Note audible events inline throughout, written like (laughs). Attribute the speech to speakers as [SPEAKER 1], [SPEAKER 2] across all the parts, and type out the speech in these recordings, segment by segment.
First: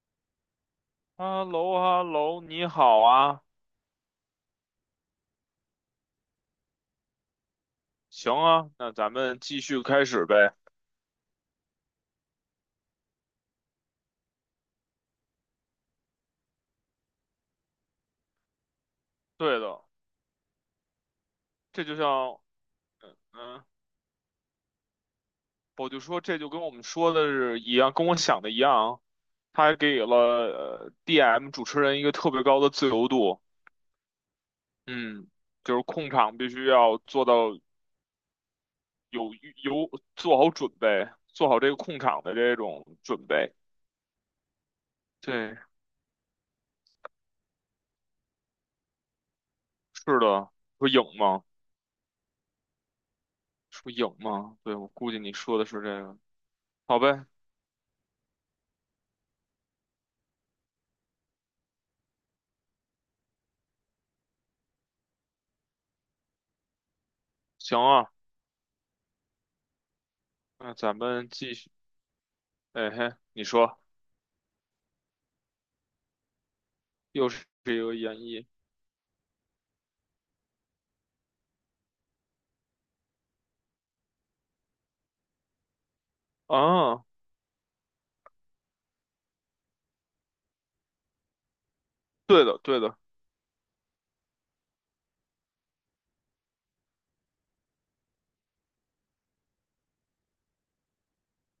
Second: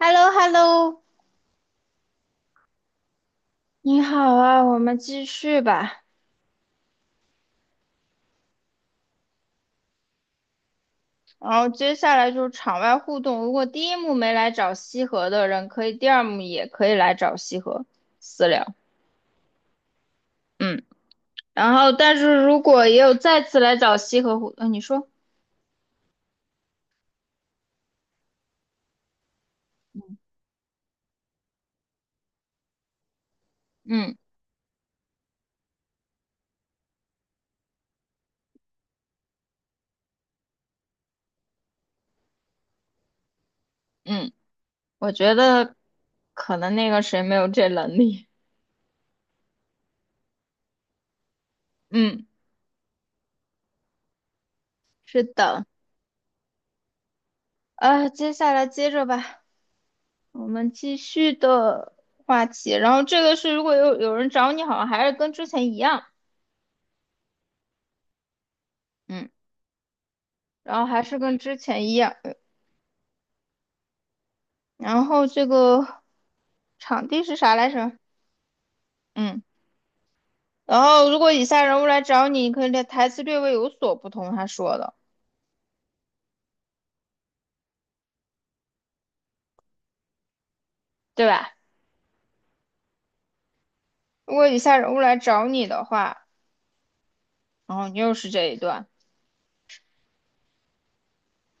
[SPEAKER 1] h e l l o h e l l o
[SPEAKER 2] 哈喽哈喽，你好啊，
[SPEAKER 1] 你好啊，我们继续吧。
[SPEAKER 2] 行啊，那咱们继续开始呗。
[SPEAKER 1] 然后接下来就是场外互动。如果第一幕没来找西河的人，可以第二幕也可以来找西河私聊。
[SPEAKER 2] 对的，
[SPEAKER 1] 嗯，然
[SPEAKER 2] 这
[SPEAKER 1] 后
[SPEAKER 2] 就
[SPEAKER 1] 但
[SPEAKER 2] 像，
[SPEAKER 1] 是如果也有再次
[SPEAKER 2] 嗯，
[SPEAKER 1] 来找西河互，你说，
[SPEAKER 2] 我就说这就跟我们说的是一样，跟我想的一样，他还给了DM 主持人一个特别高的自由度。
[SPEAKER 1] 嗯
[SPEAKER 2] 嗯，就是控场必须要做到有有做好准备，做好这个控场的这种准备。
[SPEAKER 1] 嗯，我觉
[SPEAKER 2] 对，
[SPEAKER 1] 得可能那个谁没有这能力。
[SPEAKER 2] 是的，说影吗？
[SPEAKER 1] 嗯，
[SPEAKER 2] 说影吗？对，我估计
[SPEAKER 1] 是
[SPEAKER 2] 你说
[SPEAKER 1] 的。
[SPEAKER 2] 的是这个。好呗，
[SPEAKER 1] 接下来接着吧，我们继续的话题。然后这个是如果有人找你，好像还是跟之前一样。
[SPEAKER 2] 行啊。
[SPEAKER 1] 嗯。
[SPEAKER 2] 那
[SPEAKER 1] 然后
[SPEAKER 2] 咱
[SPEAKER 1] 还是
[SPEAKER 2] 们
[SPEAKER 1] 跟
[SPEAKER 2] 继
[SPEAKER 1] 之
[SPEAKER 2] 续，
[SPEAKER 1] 前一样，嗯
[SPEAKER 2] 哎嘿，你说
[SPEAKER 1] 然后这个场地
[SPEAKER 2] 又
[SPEAKER 1] 是
[SPEAKER 2] 是
[SPEAKER 1] 啥来
[SPEAKER 2] 一个
[SPEAKER 1] 着？
[SPEAKER 2] 演绎
[SPEAKER 1] 嗯，然后如果以下人物来找你，可以略台词略微有所不同，他说的，
[SPEAKER 2] 啊？
[SPEAKER 1] 对吧？
[SPEAKER 2] 对的，对的。
[SPEAKER 1] 如果以下人物来找你的话，然后你又是这一段，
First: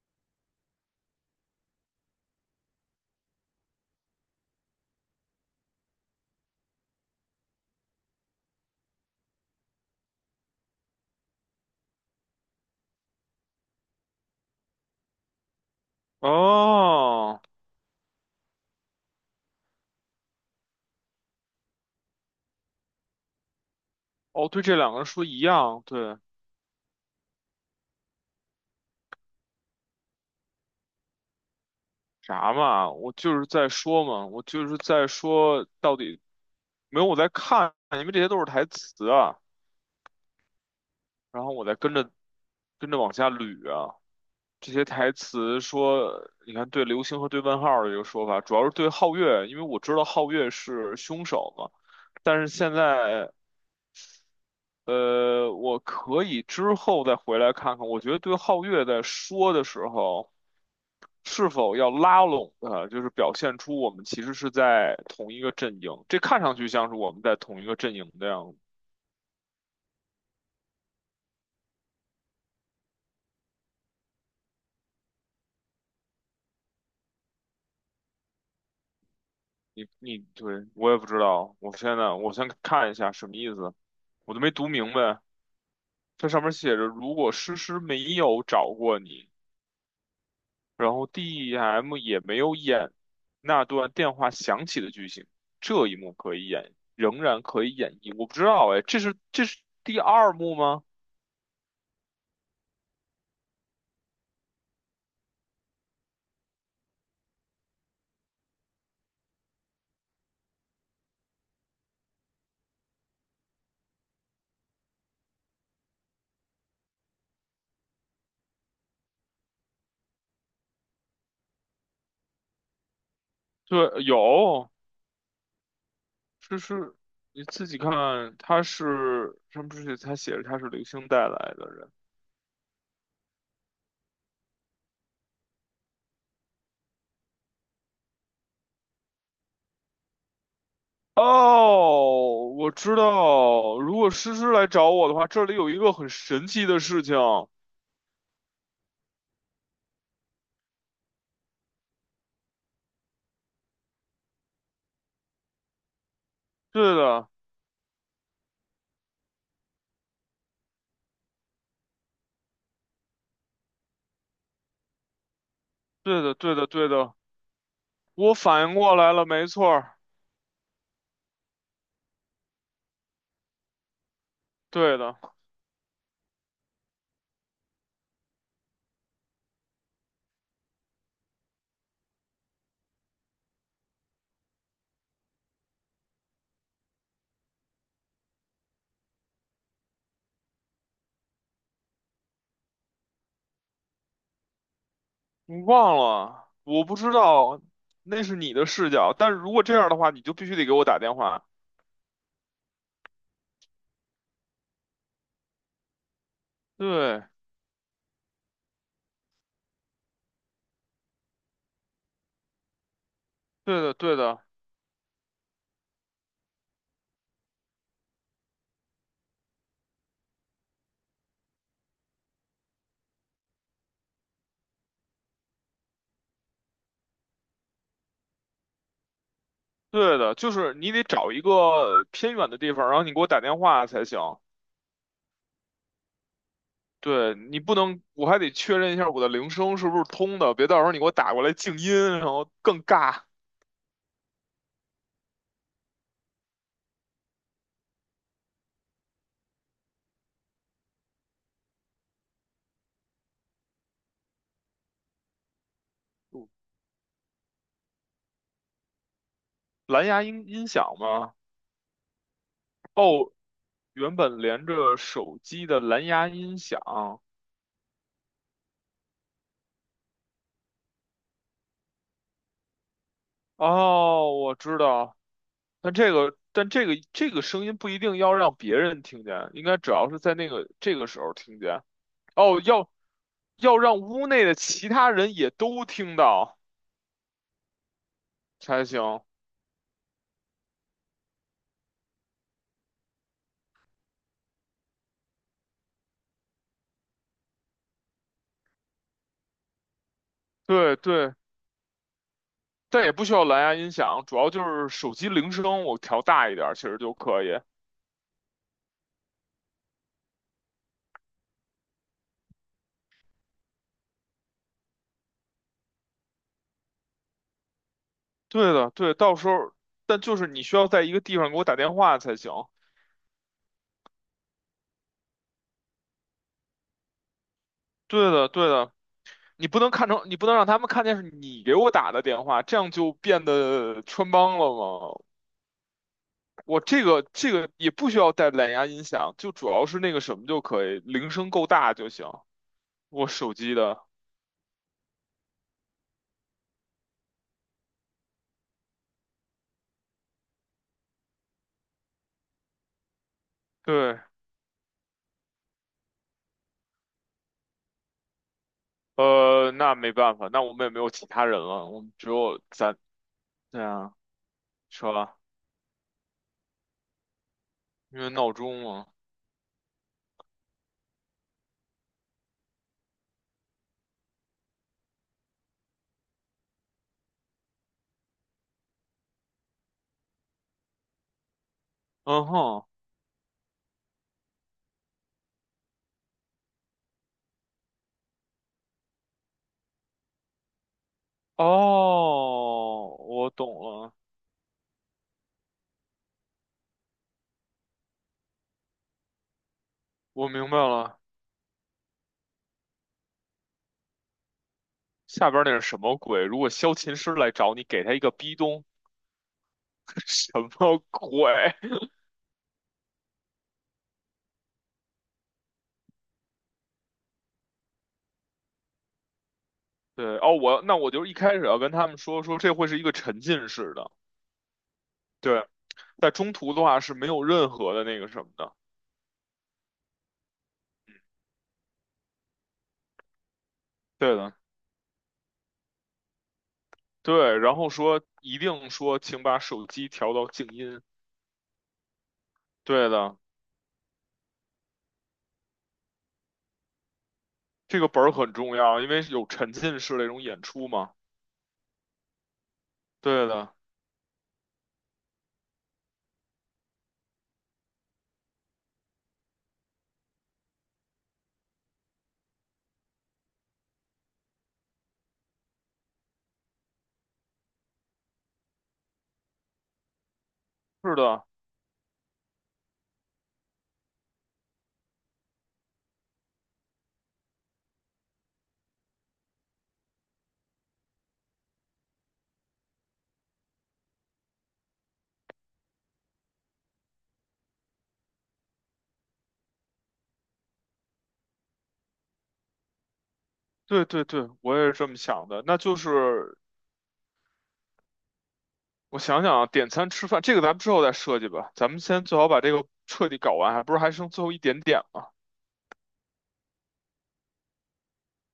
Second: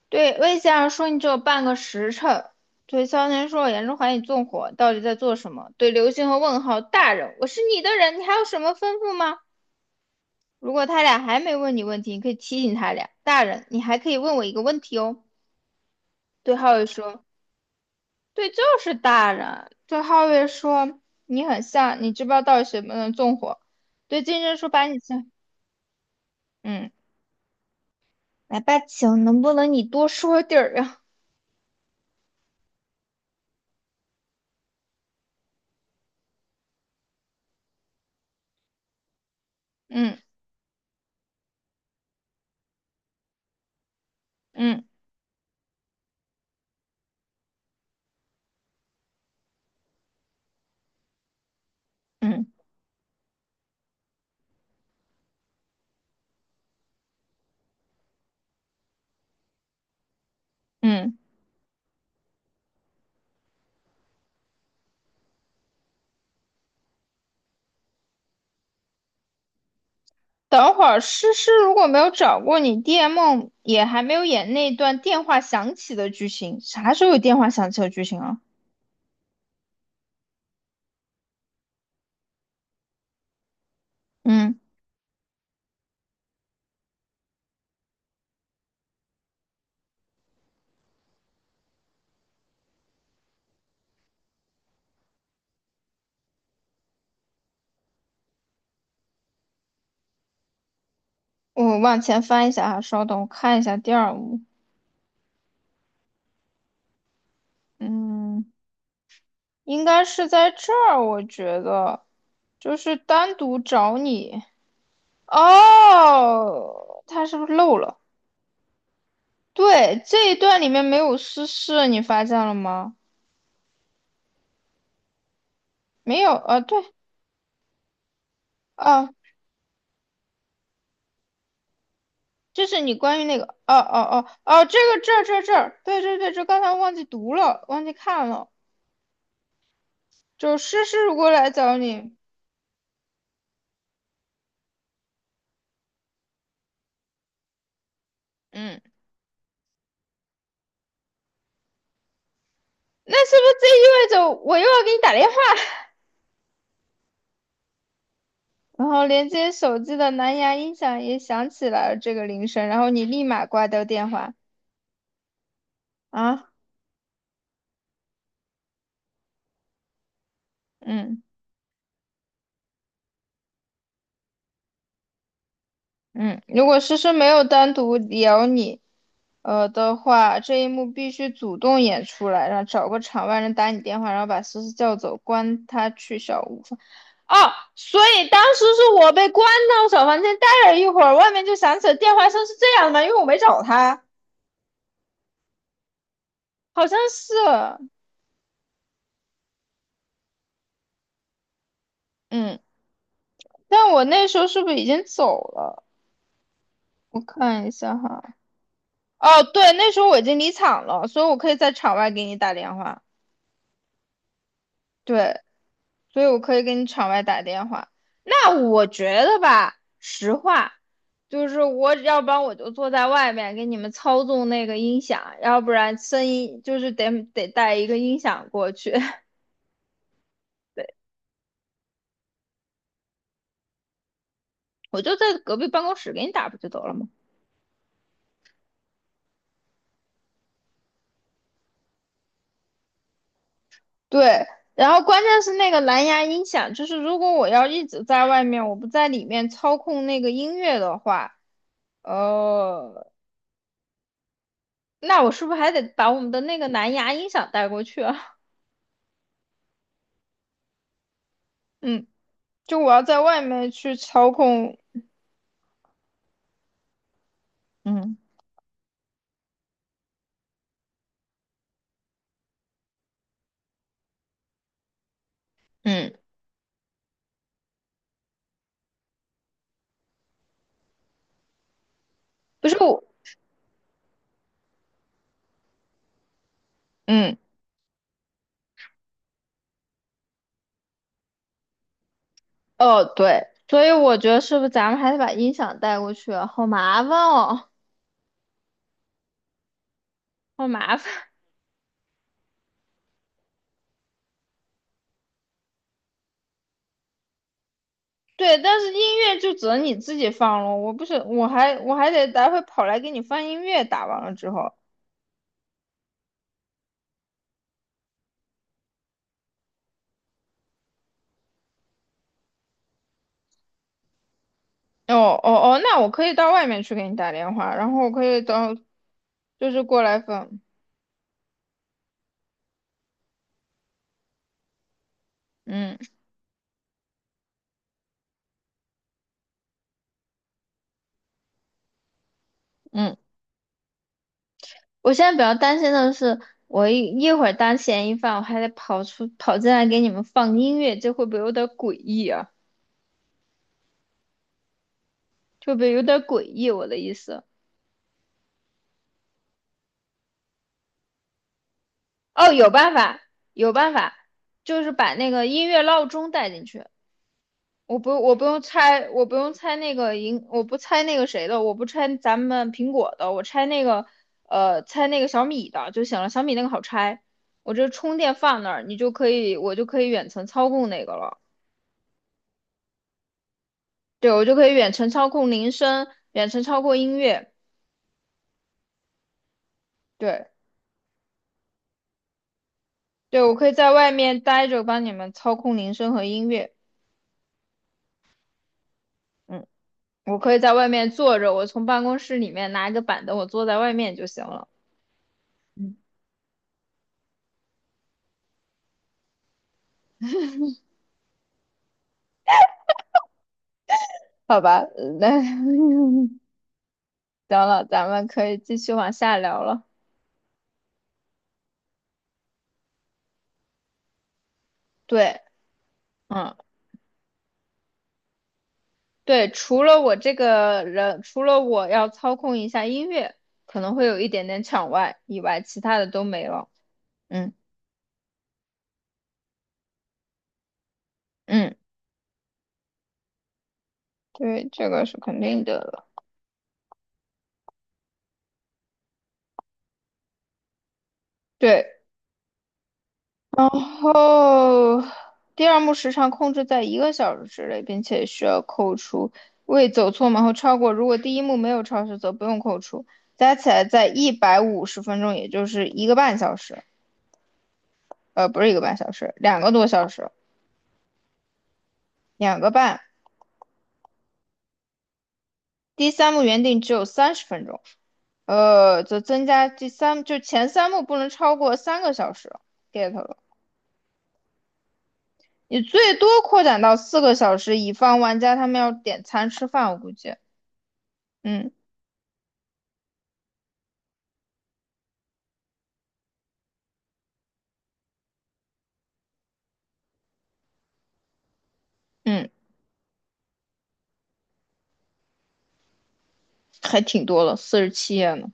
[SPEAKER 1] 对，魏先生说你只有半个时辰，对萧炎说我严重怀疑你纵火，到底在做什么？对刘星和问号大人，我是你的人，你还有什么吩咐吗？如果他俩还没问你问题，你可以提醒他俩。大人，你还可以问我一个问题哦。对浩宇说：
[SPEAKER 2] 哦，
[SPEAKER 1] “对，就是大人。对哈月说：“你很像，你知不知道到底谁不能纵火？”对金
[SPEAKER 2] 哦，
[SPEAKER 1] 针
[SPEAKER 2] 对，
[SPEAKER 1] 说：
[SPEAKER 2] 这
[SPEAKER 1] “把
[SPEAKER 2] 两
[SPEAKER 1] 你
[SPEAKER 2] 个人说
[SPEAKER 1] 像……
[SPEAKER 2] 一样，对。
[SPEAKER 1] 嗯，来吧，请能不能你多说点儿呀？
[SPEAKER 2] 啥嘛？我就是在说嘛，我就是在说到底没有，我在看，因为这些都是台词啊，
[SPEAKER 1] 嗯
[SPEAKER 2] 然后我在跟着往下捋啊。这
[SPEAKER 1] 嗯
[SPEAKER 2] 些台词说，你看对流星和对问号的一个说法，主要是对皓月，因为我知道皓月是凶手嘛。但
[SPEAKER 1] 嗯
[SPEAKER 2] 是现在我可以之后再回来看看。我觉得对皓月在说的时候，
[SPEAKER 1] 嗯。
[SPEAKER 2] 是否要拉拢他，就是表现出我们其实是在同一个阵营。这看上去像是我们在同一个阵营的样子。
[SPEAKER 1] 等会儿诗诗如果没有找过你，DM 也还没有演那段电话响起的剧情。啥时候有电话响起的剧情啊？
[SPEAKER 2] 你对我也不知道，我现在我先看一下什么意思，我都没
[SPEAKER 1] 嗯，
[SPEAKER 2] 读明白。这上面写着，如果诗诗没有找过你。然后 d m 也没有演那段电话响起的剧情，这一幕可以演，仍然可以演绎。我不知道哎，这是第二幕吗？
[SPEAKER 1] 我往前翻一下啊，稍等，我看一下第二幕。嗯。”应该是在这儿，我觉得，就是单独找你。哦，他是不是漏了？对，这一段里面没有私事，你发现了吗？
[SPEAKER 2] 对，有，
[SPEAKER 1] 没有，
[SPEAKER 2] 这
[SPEAKER 1] 对，
[SPEAKER 2] 是你自己看，他
[SPEAKER 1] 啊，
[SPEAKER 2] 是上面是他写着他是流星带来的人。
[SPEAKER 1] 这是你关于那个，哦哦哦哦，这个这儿这儿这儿，对对对，这刚才忘记读了，忘记看了，就是诗诗如果来找你，
[SPEAKER 2] 哦，我知道，如果诗诗来找我的话，这里有一个很神奇的事情。
[SPEAKER 1] 嗯，那是不是这意味着我又要给你打电话？
[SPEAKER 2] 对的，
[SPEAKER 1] 然后连接手机的蓝牙音响也响起来了这个铃声，然后你立马挂掉电话
[SPEAKER 2] 对的，
[SPEAKER 1] 啊，
[SPEAKER 2] 对的，对的，我反应过来了，没错儿，
[SPEAKER 1] 嗯
[SPEAKER 2] 对的。
[SPEAKER 1] 嗯，如果诗诗没有单独聊你，的话，这一幕必须主动演出来，然后找个场外人打你电话，然后把思思叫走，关他去小屋房哦，所以当时是我被关到小房间待了一会儿，外面就响起了电话声，是这样的吗？因为我没找他，
[SPEAKER 2] 你忘了？我
[SPEAKER 1] 好
[SPEAKER 2] 不
[SPEAKER 1] 像
[SPEAKER 2] 知
[SPEAKER 1] 是，
[SPEAKER 2] 道，那是你的视角。但是如果这样的话，你就必须得给我打电话。
[SPEAKER 1] 嗯，但我那时候是不是已经走了？我
[SPEAKER 2] 对，
[SPEAKER 1] 看一下哈。哦，对，那时候我已经离场了，所以我可以在场外给你打电话。
[SPEAKER 2] 对的，对的，
[SPEAKER 1] 对，所以我可以给你场外打电话。那我觉得吧，实话，就是我要不然我就坐在外面给你们操纵那个音响，要不然声音就是得带一个音响过去。(laughs)
[SPEAKER 2] 对的，就是
[SPEAKER 1] 对，
[SPEAKER 2] 你得找一个偏远的地方，然后你给我打电话才行。
[SPEAKER 1] 我就在隔壁办公室给你打不就得了吗？
[SPEAKER 2] 对，你不能，我还得确认一下我的铃声是不是通的，别到时候你给我打过来静音，然后更尬。
[SPEAKER 1] 对。然后关键是那个蓝牙音响，就是如果我要一直在外面，我不在里面操控那个音乐的话，哦，那我是不是还得把我们的
[SPEAKER 2] 哦，
[SPEAKER 1] 那个蓝牙音响带过去啊？
[SPEAKER 2] 蓝牙音响吗？
[SPEAKER 1] (laughs) 嗯，就我要在
[SPEAKER 2] 哦，
[SPEAKER 1] 外面去
[SPEAKER 2] 原
[SPEAKER 1] 操
[SPEAKER 2] 本连
[SPEAKER 1] 控，
[SPEAKER 2] 着手机的蓝牙音响。
[SPEAKER 1] 嗯
[SPEAKER 2] 哦，我知道。但这
[SPEAKER 1] 嗯，
[SPEAKER 2] 个，但这个这个声音不一定要让别人听见，应该主要是在那个这个时候听见。哦，
[SPEAKER 1] 不是
[SPEAKER 2] 要
[SPEAKER 1] 我，
[SPEAKER 2] 要让屋内的其他人也都听到
[SPEAKER 1] 嗯
[SPEAKER 2] 才行。
[SPEAKER 1] 哦对，所以我觉得是不是咱们还得把音响带过去啊好麻烦哦，好麻
[SPEAKER 2] 对
[SPEAKER 1] 烦。
[SPEAKER 2] 对，但也不需要蓝牙音响，主要就是手机铃声我调大一点儿，其实就可以。
[SPEAKER 1] (laughs) 对，但是音乐就只能你自己放了，我不是，我还得待会跑来给你放音乐，打完了之后，
[SPEAKER 2] 对的，对，到时候，但就是你需要在一个地方给我打电话才行。
[SPEAKER 1] 哦哦哦，那我可以到外面去给你打电话，然后我可
[SPEAKER 2] 对
[SPEAKER 1] 以
[SPEAKER 2] 的，对
[SPEAKER 1] 到，
[SPEAKER 2] 的，你
[SPEAKER 1] 就
[SPEAKER 2] 不
[SPEAKER 1] 是
[SPEAKER 2] 能
[SPEAKER 1] 过
[SPEAKER 2] 看
[SPEAKER 1] 来
[SPEAKER 2] 成，你不能
[SPEAKER 1] 放，
[SPEAKER 2] 让他们看见是你给我打的电话，这样就变得穿帮了嘛。
[SPEAKER 1] 嗯
[SPEAKER 2] 我这个这个也不需要带蓝牙音响，就主要是那个什么就可以，铃声够大就行。
[SPEAKER 1] 嗯。
[SPEAKER 2] 我手机的，
[SPEAKER 1] 我现在比较担心的是，我一会儿当嫌疑犯，我还得跑出跑进来给你们放音乐，这会不会有点诡异啊？
[SPEAKER 2] 对，
[SPEAKER 1] 这会不会有点诡异？我的意思，
[SPEAKER 2] 那没办法，那我们也没有其他人了，我们只
[SPEAKER 1] 哦，
[SPEAKER 2] 有
[SPEAKER 1] 有办
[SPEAKER 2] 咱，
[SPEAKER 1] 法，有
[SPEAKER 2] 对
[SPEAKER 1] 办
[SPEAKER 2] 啊，
[SPEAKER 1] 法，就是
[SPEAKER 2] 是
[SPEAKER 1] 把那
[SPEAKER 2] 吧？
[SPEAKER 1] 个音乐闹钟带进去。
[SPEAKER 2] 因为
[SPEAKER 1] 我不
[SPEAKER 2] 闹
[SPEAKER 1] 用
[SPEAKER 2] 钟嘛，
[SPEAKER 1] 拆，我不用拆那个银，我不拆那个谁的，我不拆咱们苹果的，我拆那个，拆那个小米的就行了。小米那个好拆，我这充电放那儿，你就可以，我就可以远程操控那个了。
[SPEAKER 2] 嗯哼，
[SPEAKER 1] 对，我就可以远程操控铃声，远程操控音乐。对，
[SPEAKER 2] 哦，
[SPEAKER 1] 对，
[SPEAKER 2] 我
[SPEAKER 1] 我可
[SPEAKER 2] 懂
[SPEAKER 1] 以在外
[SPEAKER 2] 了，
[SPEAKER 1] 面待着，帮你们操控铃声和音乐。嗯，我
[SPEAKER 2] 我
[SPEAKER 1] 可以
[SPEAKER 2] 明
[SPEAKER 1] 在
[SPEAKER 2] 白
[SPEAKER 1] 外面
[SPEAKER 2] 了。
[SPEAKER 1] 坐着，我从办公室里面拿一个板凳，我坐在外面就行了。
[SPEAKER 2] 下边那是
[SPEAKER 1] 嗯，
[SPEAKER 2] 什么鬼？如果萧琴师来找你，给他一个逼咚，(laughs) 什么鬼？
[SPEAKER 1] 好吧，那 (laughs) 行了，咱们可以继续往下聊了。
[SPEAKER 2] (laughs) 对，哦，我那我就一开始要跟他们说说，这会是一个沉浸式的。
[SPEAKER 1] 对，
[SPEAKER 2] 对。在中
[SPEAKER 1] 嗯，
[SPEAKER 2] 途的话是没有任何的那个什么的。
[SPEAKER 1] 对，除了我这个人，除了我要操控一下音乐，可能会有一
[SPEAKER 2] 对
[SPEAKER 1] 点
[SPEAKER 2] 的，
[SPEAKER 1] 点抢外以外，其他的都没了。嗯
[SPEAKER 2] 对，然后说一定说，请把手机调到静音。
[SPEAKER 1] 嗯，
[SPEAKER 2] 对的，
[SPEAKER 1] 对，这个是肯定的。了。
[SPEAKER 2] 这个本儿很重要，因为有沉浸式那种演出嘛。
[SPEAKER 1] 对，
[SPEAKER 2] 对
[SPEAKER 1] 然
[SPEAKER 2] 的，
[SPEAKER 1] 后第二幕时长控制在一个小时之内，并且需要扣除未走错门或超过。如果第一幕没有超时，则不用扣除，加起来在150分钟，也就是一个半小时。不是一个半小时，2个多小时，
[SPEAKER 2] 是的，
[SPEAKER 1] 2个半。第三幕原定只有30分钟，则增加第三，就前三幕不能超过3个小时。get 了，你最多扩展到4个小时，以防玩家他们要点餐吃饭，我估计。嗯。
[SPEAKER 2] 对对对，我也是这么想的。那就是我想想啊，点餐吃饭这个咱们之后再设计吧，咱们先最
[SPEAKER 1] 嗯，
[SPEAKER 2] 好把这个彻底搞完，还不是还剩最后一点点嘛。
[SPEAKER 1] 还挺多了，47页呢。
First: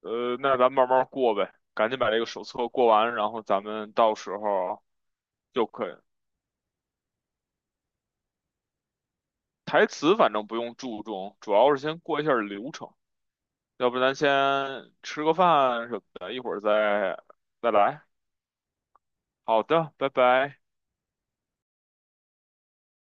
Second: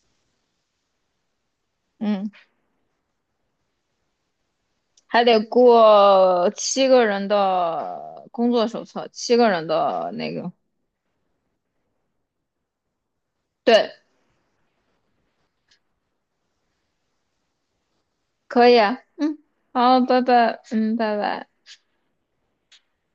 [SPEAKER 2] 那咱们慢慢过呗，赶紧把这个
[SPEAKER 1] 嗯，
[SPEAKER 2] 手册过完，然后咱们到时候
[SPEAKER 1] 还得
[SPEAKER 2] 就可以。
[SPEAKER 1] 过七个人的工作手册，七个人
[SPEAKER 2] 台
[SPEAKER 1] 的
[SPEAKER 2] 词
[SPEAKER 1] 那
[SPEAKER 2] 反正
[SPEAKER 1] 个，
[SPEAKER 2] 不用注重，主要是先过一下流程。要
[SPEAKER 1] 对，
[SPEAKER 2] 不咱先吃个饭什么的，一会儿再来。
[SPEAKER 1] 可以啊嗯，
[SPEAKER 2] 好的，
[SPEAKER 1] 好，
[SPEAKER 2] 拜
[SPEAKER 1] 拜
[SPEAKER 2] 拜。
[SPEAKER 1] 拜。嗯，拜拜。